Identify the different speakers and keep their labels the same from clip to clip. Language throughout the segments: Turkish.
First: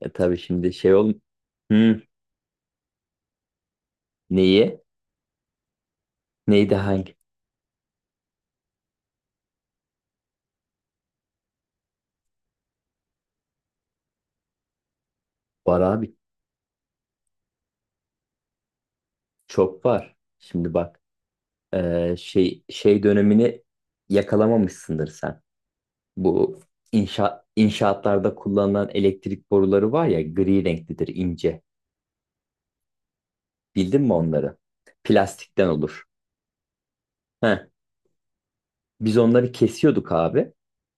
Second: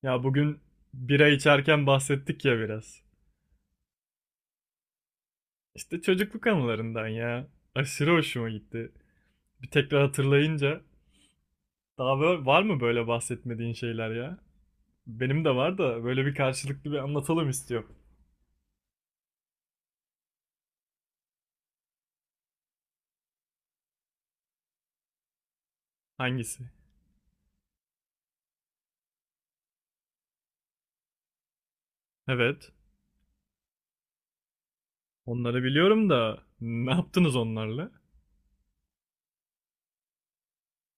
Speaker 1: Ya
Speaker 2: Tabii
Speaker 1: bugün
Speaker 2: şimdi.
Speaker 1: bira içerken
Speaker 2: Hı,
Speaker 1: bahsettik ya biraz.
Speaker 2: neyi?
Speaker 1: İşte çocukluk
Speaker 2: Neydi
Speaker 1: anılarından
Speaker 2: hangi?
Speaker 1: ya. Aşırı hoşuma gitti. Bir tekrar hatırlayınca. Daha böyle, var mı böyle bahsetmediğin şeyler ya? Benim de var
Speaker 2: Var
Speaker 1: da
Speaker 2: abi.
Speaker 1: böyle bir karşılıklı bir anlatalım istiyorum.
Speaker 2: Çok var. Şimdi bak. Şey dönemini yakalamamışsındır sen. Bu
Speaker 1: Hangisi?
Speaker 2: inşaatlarda kullanılan elektrik boruları var ya, gri renklidir, ince.
Speaker 1: Evet.
Speaker 2: Bildin mi onları?
Speaker 1: Onları
Speaker 2: Plastikten olur.
Speaker 1: biliyorum da ne yaptınız
Speaker 2: Heh.
Speaker 1: onlarla?
Speaker 2: Biz onları kesiyorduk abi.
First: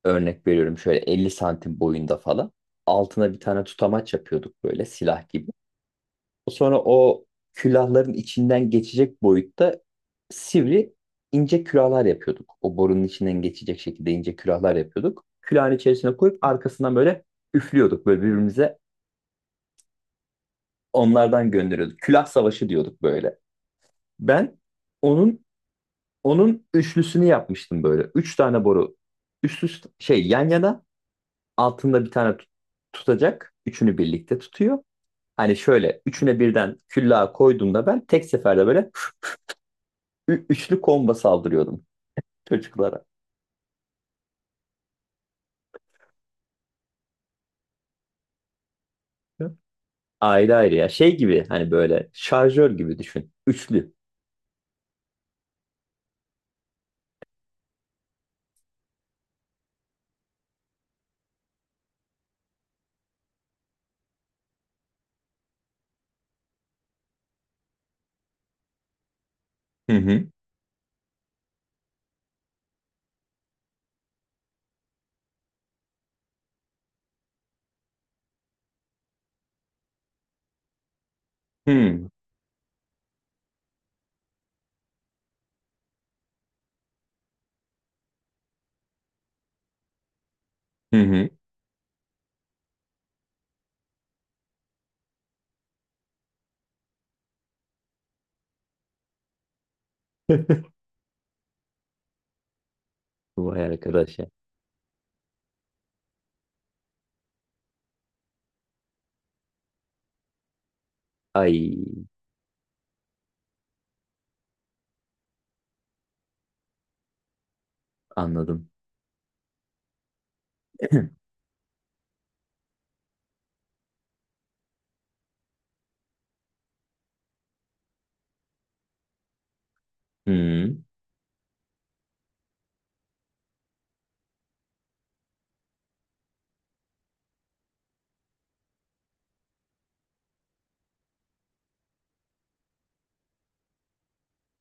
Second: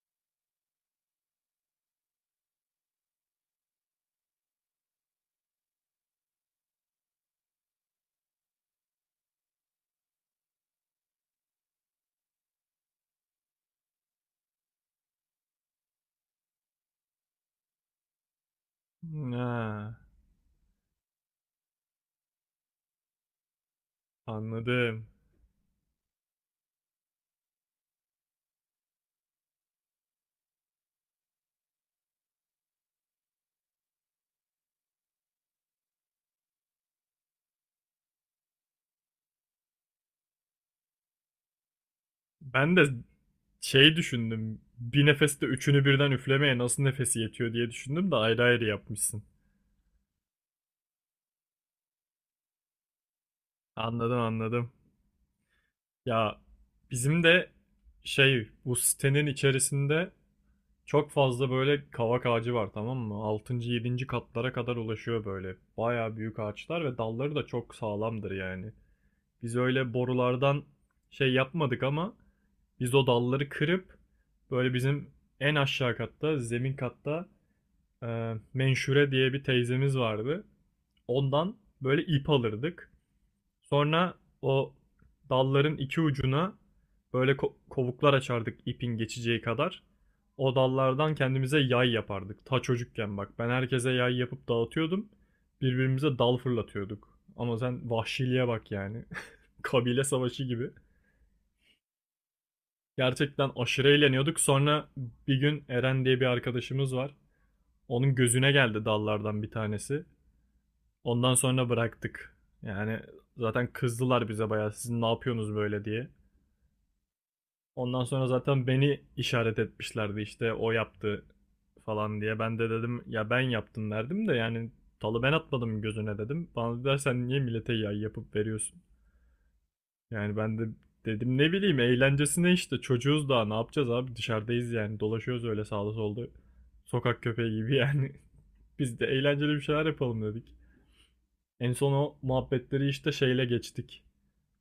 Speaker 2: Örnek veriyorum, şöyle 50 santim boyunda falan. Altına bir tane tutamaç yapıyorduk, böyle silah gibi. Sonra o külahların içinden geçecek boyutta sivri ince külahlar yapıyorduk. O borunun içinden geçecek şekilde ince külahlar yapıyorduk. Külahın içerisine koyup arkasından böyle üflüyorduk. Böyle birbirimize
Speaker 1: Ha,
Speaker 2: onlardan gönderiyorduk. Külah savaşı diyorduk böyle. Ben
Speaker 1: anladım.
Speaker 2: onun onun üçlüsünü yapmıştım böyle. Üç tane boru üst üste, yan yana, altında bir tane tutacak. Üçünü birlikte tutuyor. Hani şöyle üçüne birden küllağı koyduğumda ben tek seferde böyle üçlü komba saldırıyordum
Speaker 1: Ben de
Speaker 2: çocuklara.
Speaker 1: şey düşündüm. Bir nefeste üçünü birden üflemeye nasıl nefesi yetiyor diye düşündüm de ayrı ayrı yapmışsın.
Speaker 2: Ayrı ayrı ya. Şey gibi, hani böyle şarjör gibi düşün. Üçlü.
Speaker 1: Anladım, anladım. Ya bizim de şey bu sitenin içerisinde çok fazla böyle kavak ağacı var, tamam mı? Altıncı yedinci katlara kadar ulaşıyor böyle. Baya büyük ağaçlar ve dalları da çok sağlamdır yani. Biz öyle
Speaker 2: Hı hı.
Speaker 1: borulardan şey yapmadık ama biz o dalları kırıp böyle bizim en aşağı katta, zemin katta, Menşure diye bir teyzemiz vardı. Ondan böyle
Speaker 2: Hı
Speaker 1: ip alırdık. Sonra o dalların iki ucuna böyle kovuklar açardık, ipin geçeceği kadar. O dallardan
Speaker 2: hı.
Speaker 1: kendimize yay yapardık. Ta çocukken bak ben herkese yay yapıp dağıtıyordum. Birbirimize dal fırlatıyorduk. Ama sen vahşiliğe bak yani. Kabile savaşı
Speaker 2: Hı.
Speaker 1: gibi. Gerçekten
Speaker 2: Vay
Speaker 1: aşırı
Speaker 2: arkadaş ya.
Speaker 1: eğleniyorduk. Sonra bir gün Eren diye bir arkadaşımız var. Onun gözüne geldi dallardan bir tanesi. Ondan sonra
Speaker 2: Ay,
Speaker 1: bıraktık. Yani zaten kızdılar bize bayağı, sizin ne yapıyorsunuz böyle diye. Ondan sonra zaten
Speaker 2: anladım.
Speaker 1: beni işaret etmişlerdi, işte o yaptı falan diye. Ben de dedim ya ben yaptım derdim de yani talı ben atmadım gözüne dedim. Bana dediler sen niye millete yay yapıp veriyorsun? Yani ben de
Speaker 2: Hmm.
Speaker 1: dedim ne bileyim, eğlencesine işte, çocuğuz daha, ne yapacağız abi, dışarıdayız yani, dolaşıyoruz öyle sağda solda. Sokak köpeği gibi yani. Biz de eğlenceli bir şeyler yapalım dedik. En son o muhabbetleri işte şeyle geçtik.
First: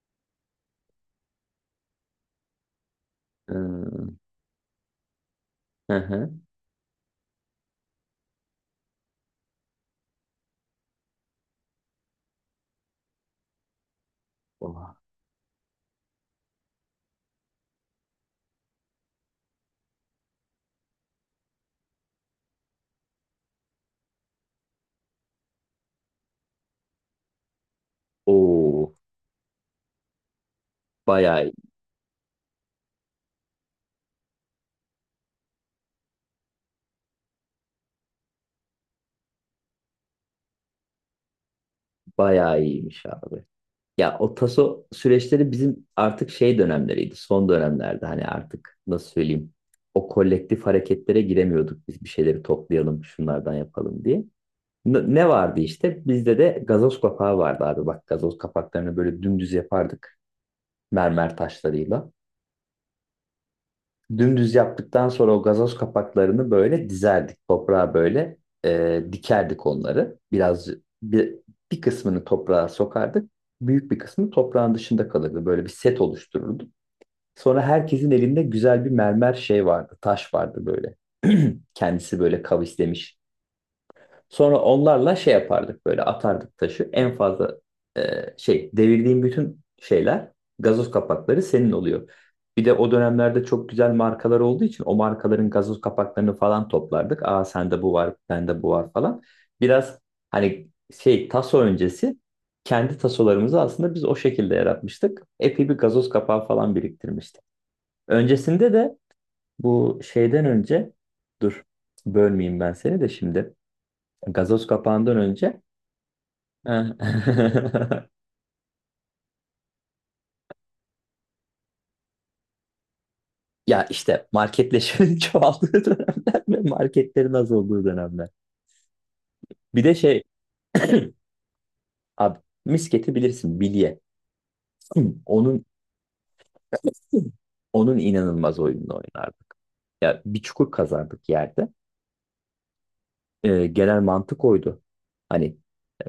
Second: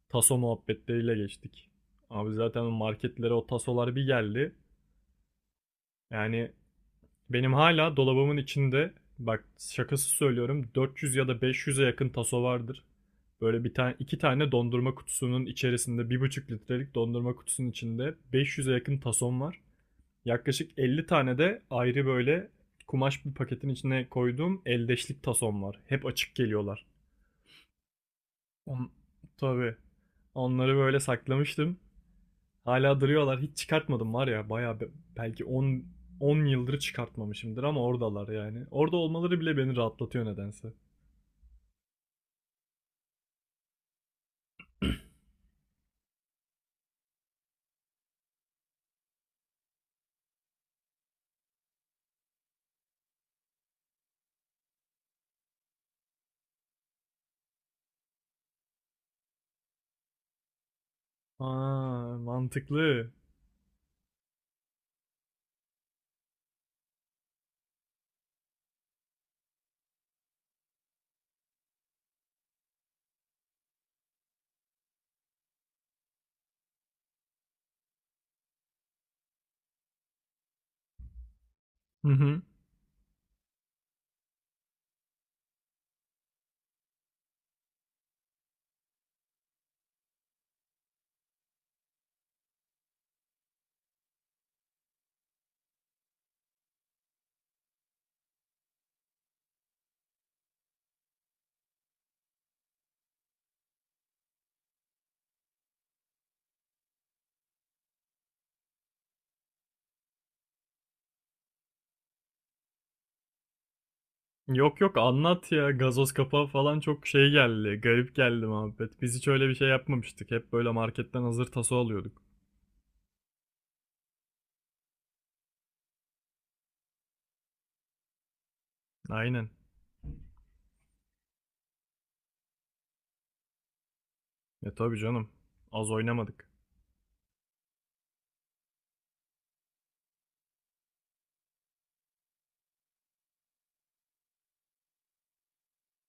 Speaker 1: Taso muhabbetleriyle geçtik. Abi zaten marketlere o tasolar bir
Speaker 2: Ee,
Speaker 1: geldi.
Speaker 2: hı hı.
Speaker 1: Yani, benim hala dolabımın içinde, bak şakası söylüyorum, 400 ya da 500'e yakın taso vardır. Böyle bir tane iki tane dondurma
Speaker 2: Oha.
Speaker 1: kutusunun içerisinde, bir buçuk litrelik dondurma kutusunun içinde 500'e yakın tason var. Yaklaşık 50 tane de ayrı böyle kumaş bir paketin içine koyduğum eldeşlik tason var. Hep açık geliyorlar. On,
Speaker 2: Oo.
Speaker 1: tabii. Onları böyle
Speaker 2: Bayağı iyi-
Speaker 1: saklamıştım. Hala duruyorlar. Hiç çıkartmadım var ya. Bayağı belki 10 yıldır çıkartmamışımdır ama oradalar yani. Orada olmaları bile beni rahatlatıyor nedense.
Speaker 2: bayağı iyiymiş abi. Ya, o taso süreçleri bizim artık şey dönemleriydi. Son dönemlerde hani artık nasıl söyleyeyim. O kolektif hareketlere giremiyorduk, biz bir şeyleri toplayalım şunlardan yapalım diye. Ne vardı işte? Bizde de gazoz kapağı vardı abi. Bak, gazoz kapaklarını böyle dümdüz yapardık, mermer taşlarıyla.
Speaker 1: Aa, mantıklı.
Speaker 2: Dümdüz yaptıktan sonra o gazoz kapaklarını böyle dizerdik. Toprağa böyle, dikerdik onları. Biraz, bir, bir kısmını toprağa sokardık. Büyük bir kısmı toprağın dışında kalırdı. Böyle bir set oluştururduk. Sonra herkesin elinde güzel bir mermer şey vardı. Taş vardı böyle.
Speaker 1: Hı
Speaker 2: Kendisi
Speaker 1: hı.
Speaker 2: böyle kavislemiş. Sonra onlarla şey yapardık, böyle atardık taşı. En fazla e, şey, devirdiğim bütün şeyler gazoz kapakları senin oluyor. Bir de o dönemlerde çok güzel markalar olduğu için o markaların gazoz kapaklarını falan toplardık. Aa, sende bu var, bende bu var falan. Biraz, hani, şey, taso öncesi kendi tasolarımızı aslında biz o şekilde yaratmıştık. Epey bir gazoz kapağı falan biriktirmiştik. Öncesinde de, bu şeyden önce, dur, bölmeyeyim ben seni de şimdi. Gazoz
Speaker 1: Yok yok,
Speaker 2: kapağından
Speaker 1: anlat
Speaker 2: önce,
Speaker 1: ya. Gazoz kapağı falan çok şey geldi. Garip geldi muhabbet. Biz hiç öyle bir şey yapmamıştık. Hep böyle marketten hazır taso alıyorduk.
Speaker 2: ya işte marketleşmenin çoğaldığı dönemler ve marketlerin az olduğu dönemler.
Speaker 1: Aynen.
Speaker 2: Bir de şey, abi, misketi bilirsin, bilye.
Speaker 1: E tabii canım.
Speaker 2: Onun
Speaker 1: Az oynamadık.
Speaker 2: onun inanılmaz oyununu oynardık. Ya, bir çukur kazardık yerde. Genel mantık oydu. Hani,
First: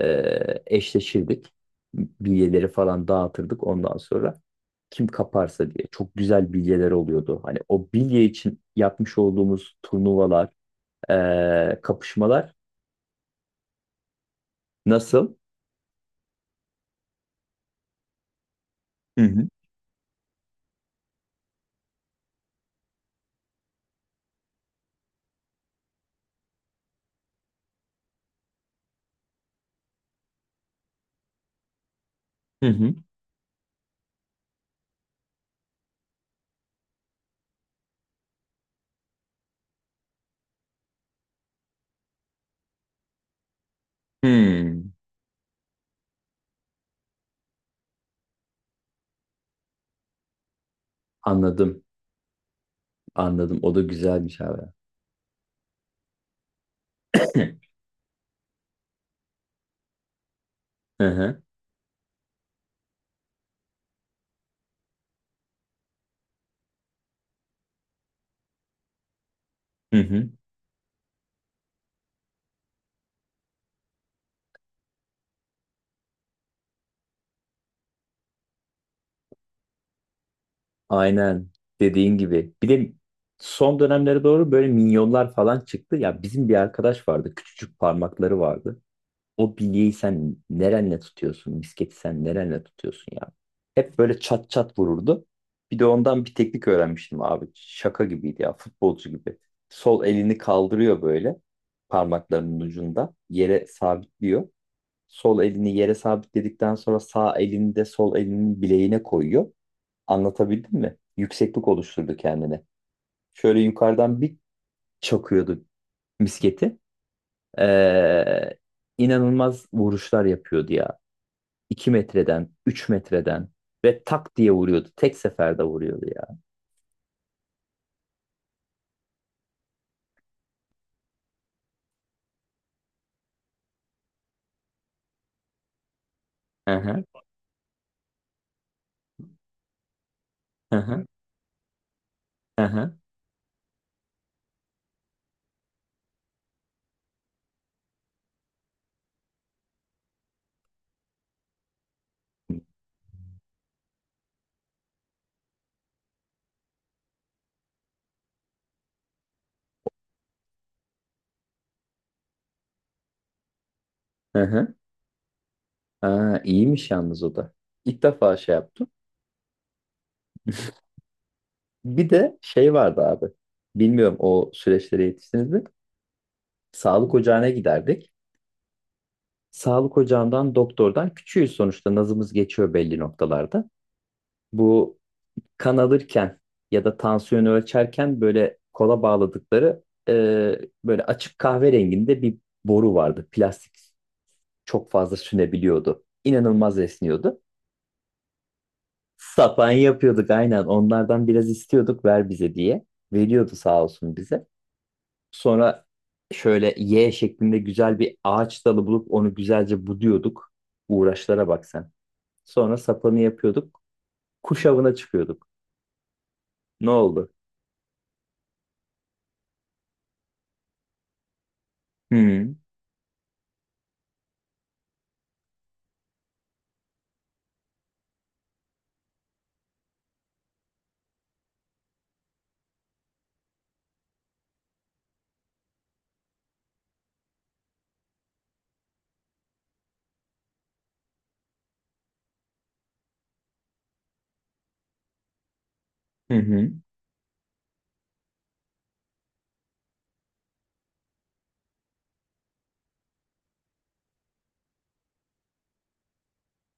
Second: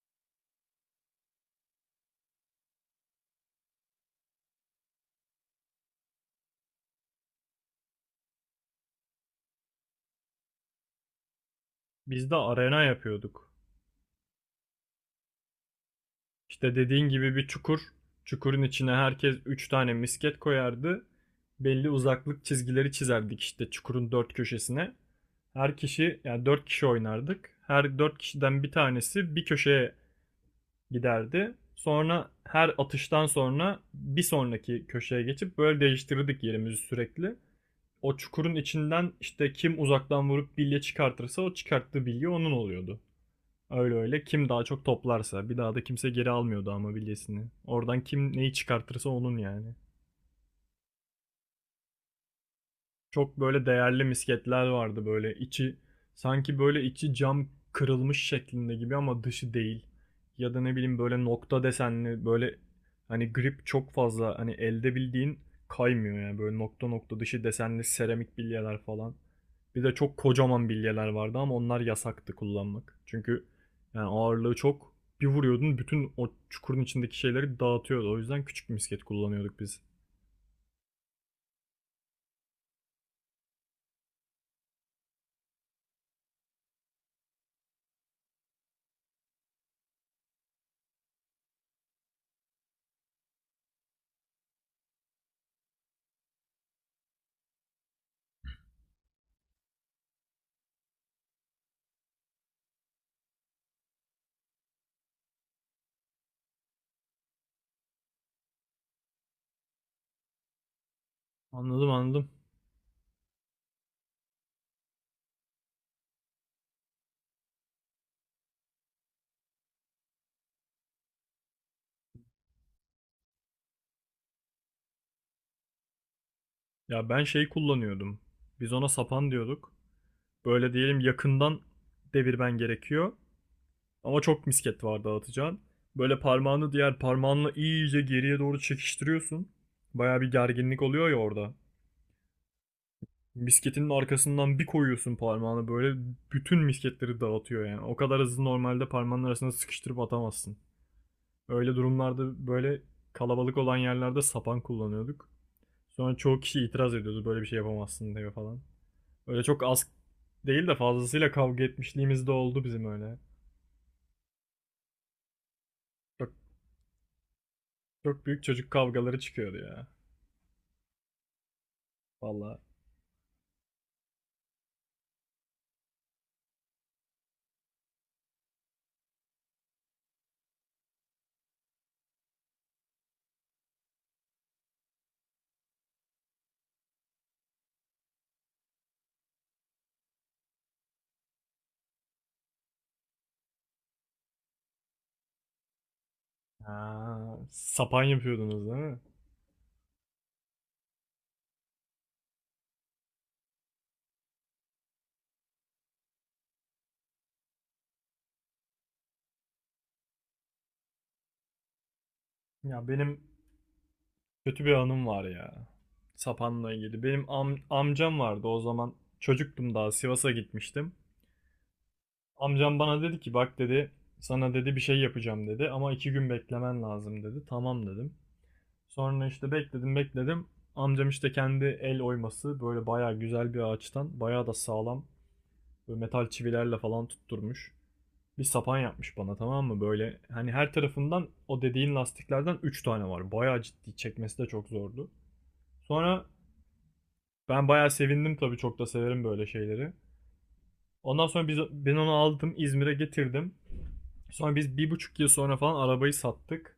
Speaker 2: eşleşirdik. Bilyeleri falan dağıtırdık ondan sonra, kim kaparsa diye. Çok güzel bilyeler oluyordu. Hani o bilye için yapmış olduğumuz turnuvalar,
Speaker 1: Biz de
Speaker 2: kapışmalar
Speaker 1: arena yapıyorduk.
Speaker 2: nasıl?
Speaker 1: İşte dediğin gibi bir çukur. Çukurun içine
Speaker 2: Hı
Speaker 1: herkes
Speaker 2: hı.
Speaker 1: 3 tane misket koyardı. Belli uzaklık çizgileri çizerdik işte çukurun dört köşesine. Her kişi yani 4 kişi oynardık. Her 4 kişiden bir tanesi bir köşeye giderdi. Sonra
Speaker 2: Hı
Speaker 1: her
Speaker 2: hı.
Speaker 1: atıştan sonra bir sonraki köşeye geçip böyle değiştirirdik yerimizi sürekli. O çukurun içinden işte kim uzaktan vurup bilye çıkartırsa o çıkarttığı bilye onun oluyordu. Öyle öyle. Kim daha çok
Speaker 2: Hmm.
Speaker 1: toplarsa. Bir daha da kimse geri almıyordu ama bilyesini. Oradan kim neyi çıkartırsa onun yani.
Speaker 2: Anladım.
Speaker 1: Çok
Speaker 2: Anladım.
Speaker 1: böyle
Speaker 2: O da
Speaker 1: değerli
Speaker 2: güzelmiş abi.
Speaker 1: misketler vardı, böyle içi sanki böyle içi cam kırılmış şeklinde gibi ama dışı değil. Ya da ne bileyim
Speaker 2: Hı
Speaker 1: böyle
Speaker 2: hı.
Speaker 1: nokta desenli böyle, hani grip çok fazla, hani elde bildiğin kaymıyor yani, böyle nokta nokta dışı desenli seramik bilyeler falan. Bir de
Speaker 2: Hı
Speaker 1: çok
Speaker 2: hı.
Speaker 1: kocaman bilyeler vardı ama onlar yasaktı kullanmak. Çünkü yani ağırlığı çok. Bir vuruyordun bütün o çukurun içindeki şeyleri dağıtıyordu. O yüzden küçük misket kullanıyorduk biz.
Speaker 2: Aynen dediğin gibi. Bir de son dönemlere doğru böyle minyonlar falan çıktı. Ya, bizim bir arkadaş vardı. Küçücük parmakları vardı. O bilyeyi sen nerenle tutuyorsun? Misketi sen nerenle tutuyorsun ya? Hep böyle çat çat vururdu. Bir de ondan bir teknik öğrenmiştim abi. Şaka gibiydi ya, futbolcu gibi. Sol elini kaldırıyor, böyle parmaklarının ucunda yere sabitliyor. Sol elini yere sabitledikten sonra sağ elini de sol elinin bileğine koyuyor. Anlatabildim mi? Yükseklik
Speaker 1: Anladım,
Speaker 2: oluşturdu
Speaker 1: anladım.
Speaker 2: kendine. Şöyle yukarıdan bir çakıyordu misketi. Ee, inanılmaz vuruşlar yapıyordu ya. 2 metreden, 3 metreden, ve tak diye vuruyordu. Tek seferde vuruyordu ya.
Speaker 1: Ya ben şey kullanıyordum. Biz ona sapan diyorduk. Böyle diyelim yakından devirmen gerekiyor. Ama çok misket var dağıtacağın. Böyle parmağını
Speaker 2: Hı
Speaker 1: diğer
Speaker 2: hı,
Speaker 1: parmağınla iyice geriye doğru çekiştiriyorsun. Baya bir
Speaker 2: hı
Speaker 1: gerginlik
Speaker 2: hı,
Speaker 1: oluyor ya orada.
Speaker 2: hı hı,
Speaker 1: Misketinin arkasından bir koyuyorsun parmağını, böyle bütün misketleri dağıtıyor yani. O kadar hızlı normalde parmağının arasına sıkıştırıp atamazsın. Öyle durumlarda böyle kalabalık olan yerlerde sapan kullanıyorduk. Sonra çoğu kişi itiraz ediyordu, böyle bir şey yapamazsın diye falan. Öyle çok az değil de fazlasıyla kavga etmişliğimiz de oldu bizim öyle.
Speaker 2: hı hı.
Speaker 1: Çok,
Speaker 2: Aa, iyiymiş yalnız o da. İlk
Speaker 1: çok
Speaker 2: defa
Speaker 1: büyük
Speaker 2: şey
Speaker 1: çocuk
Speaker 2: yaptım.
Speaker 1: kavgaları çıkıyordu ya.
Speaker 2: Bir de
Speaker 1: Vallahi.
Speaker 2: şey vardı abi. Bilmiyorum, o süreçlere yetiştiniz mi? Sağlık ocağına giderdik. Sağlık ocağından doktordan, küçüğüz sonuçta, nazımız geçiyor belli noktalarda. Bu, kan alırken ya da tansiyonu ölçerken böyle kola bağladıkları, e, böyle açık kahverenginde bir boru vardı. Plastik, çok fazla sünebiliyordu. İnanılmaz
Speaker 1: Ha,
Speaker 2: esniyordu.
Speaker 1: sapan yapıyordunuz değil mi?
Speaker 2: Sapan yapıyorduk aynen. Onlardan biraz istiyorduk, ver bize diye. Veriyordu, sağ olsun, bize. Sonra şöyle Y şeklinde güzel bir ağaç dalı bulup onu güzelce buduyorduk. Uğraşlara bak sen. Sonra
Speaker 1: Ya benim
Speaker 2: sapanı yapıyorduk.
Speaker 1: Kötü
Speaker 2: Kuş
Speaker 1: bir
Speaker 2: avına
Speaker 1: anım var
Speaker 2: çıkıyorduk.
Speaker 1: ya. Sapanla
Speaker 2: Ne
Speaker 1: ilgili. Benim
Speaker 2: oldu?
Speaker 1: amcam vardı o zaman. Çocuktum daha, Sivas'a gitmiştim.
Speaker 2: Hı
Speaker 1: Amcam bana dedi ki bak dedi, sana dedi bir şey yapacağım dedi ama iki gün beklemen lazım dedi. Tamam dedim. Sonra işte bekledim bekledim. Amcam işte kendi el oyması, böyle bayağı güzel bir ağaçtan, bayağı da sağlam, böyle metal çivilerle falan tutturmuş. Bir sapan yapmış bana, tamam mı? Böyle hani her tarafından o dediğin lastiklerden 3 tane var. Bayağı ciddi, çekmesi de çok zordu. Sonra
Speaker 2: hı. Hı.
Speaker 1: ben bayağı sevindim tabii, çok da severim böyle şeyleri. Ondan sonra biz, ben onu aldım İzmir'e getirdim. Sonra biz bir buçuk yıl sonra falan arabayı sattık.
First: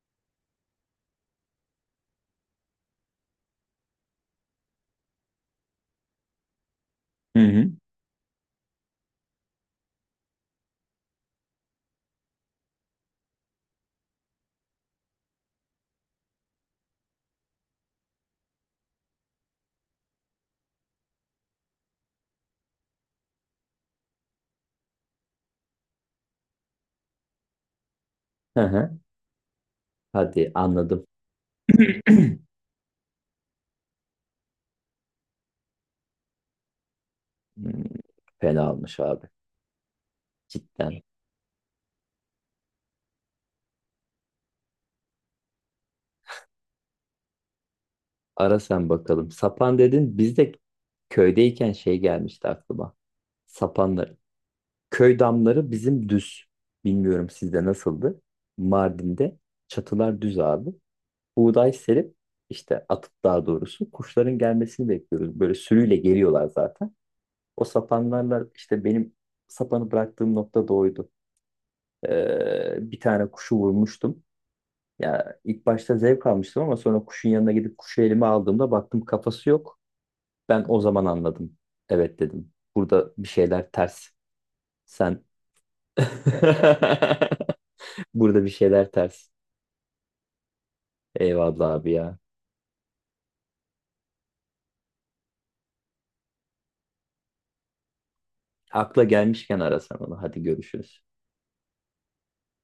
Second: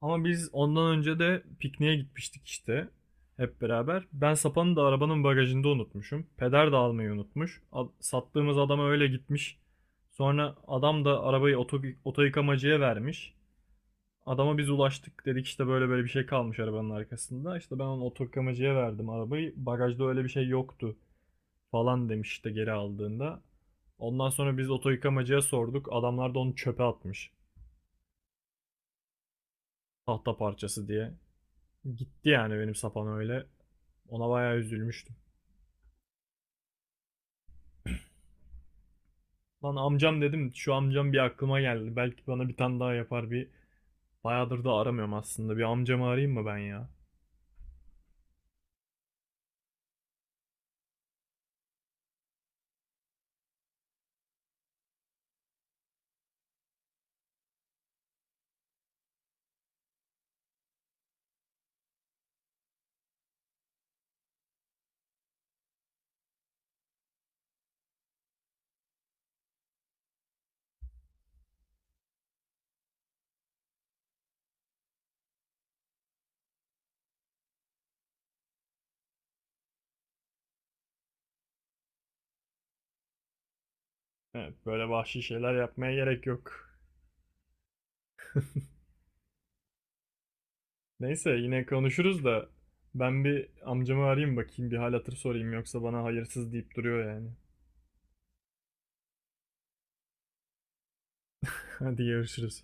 Speaker 1: Ama biz ondan önce de pikniğe gitmiştik işte. Hep beraber. Ben sapanı da arabanın bagajında unutmuşum. Peder de almayı
Speaker 2: Hı
Speaker 1: unutmuş.
Speaker 2: hı.
Speaker 1: Sattığımız adama öyle gitmiş. Sonra adam da arabayı oto yıkamacıya vermiş. Adama biz ulaştık dedik, işte böyle böyle bir şey kalmış arabanın arkasında. İşte ben onu oto yıkamacıya verdim arabayı. Bagajda öyle bir şey yoktu falan demiş işte geri aldığında. Ondan sonra biz oto yıkamacıya sorduk. Adamlar da onu çöpe atmış.
Speaker 2: Hı hı.
Speaker 1: Tahta
Speaker 2: Hadi,
Speaker 1: parçası
Speaker 2: anladım.
Speaker 1: diye. Gitti yani benim sapan öyle. Ona bayağı üzülmüştüm.
Speaker 2: Hmm, fena olmuş abi.
Speaker 1: Lan amcam dedim, şu
Speaker 2: Cidden.
Speaker 1: amcam bir aklıma geldi. Belki bana bir tane daha yapar bir. Bayağıdır da aramıyorum aslında. Bir amcamı arayayım mı ben ya?
Speaker 2: Ara sen bakalım. Sapan dedin. Biz de köydeyken şey gelmişti aklıma. Sapanları. Köy damları bizim düz. Bilmiyorum sizde nasıldı. Mardin'de çatılar düz abi. Buğday serip işte atıp, daha doğrusu, kuşların gelmesini bekliyoruz. Böyle sürüyle geliyorlar zaten. O sapanlarla işte, benim sapanı bıraktığım nokta da oydu. Bir tane kuşu vurmuştum. Ya ilk başta zevk almıştım ama sonra kuşun yanına gidip kuşu elime aldığımda baktım, kafası yok. Ben o zaman anladım. Evet dedim. Burada bir şeyler ters.
Speaker 1: Evet, böyle vahşi
Speaker 2: Sen
Speaker 1: şeyler yapmaya gerek yok.
Speaker 2: burada bir şeyler ters.
Speaker 1: Neyse yine
Speaker 2: Eyvallah abi ya.
Speaker 1: konuşuruz da ben bir amcamı arayayım bakayım, bir hal hatır sorayım, yoksa bana hayırsız deyip duruyor yani.
Speaker 2: Akla gelmişken arasan onu. Hadi görüşürüz.
Speaker 1: Hadi görüşürüz.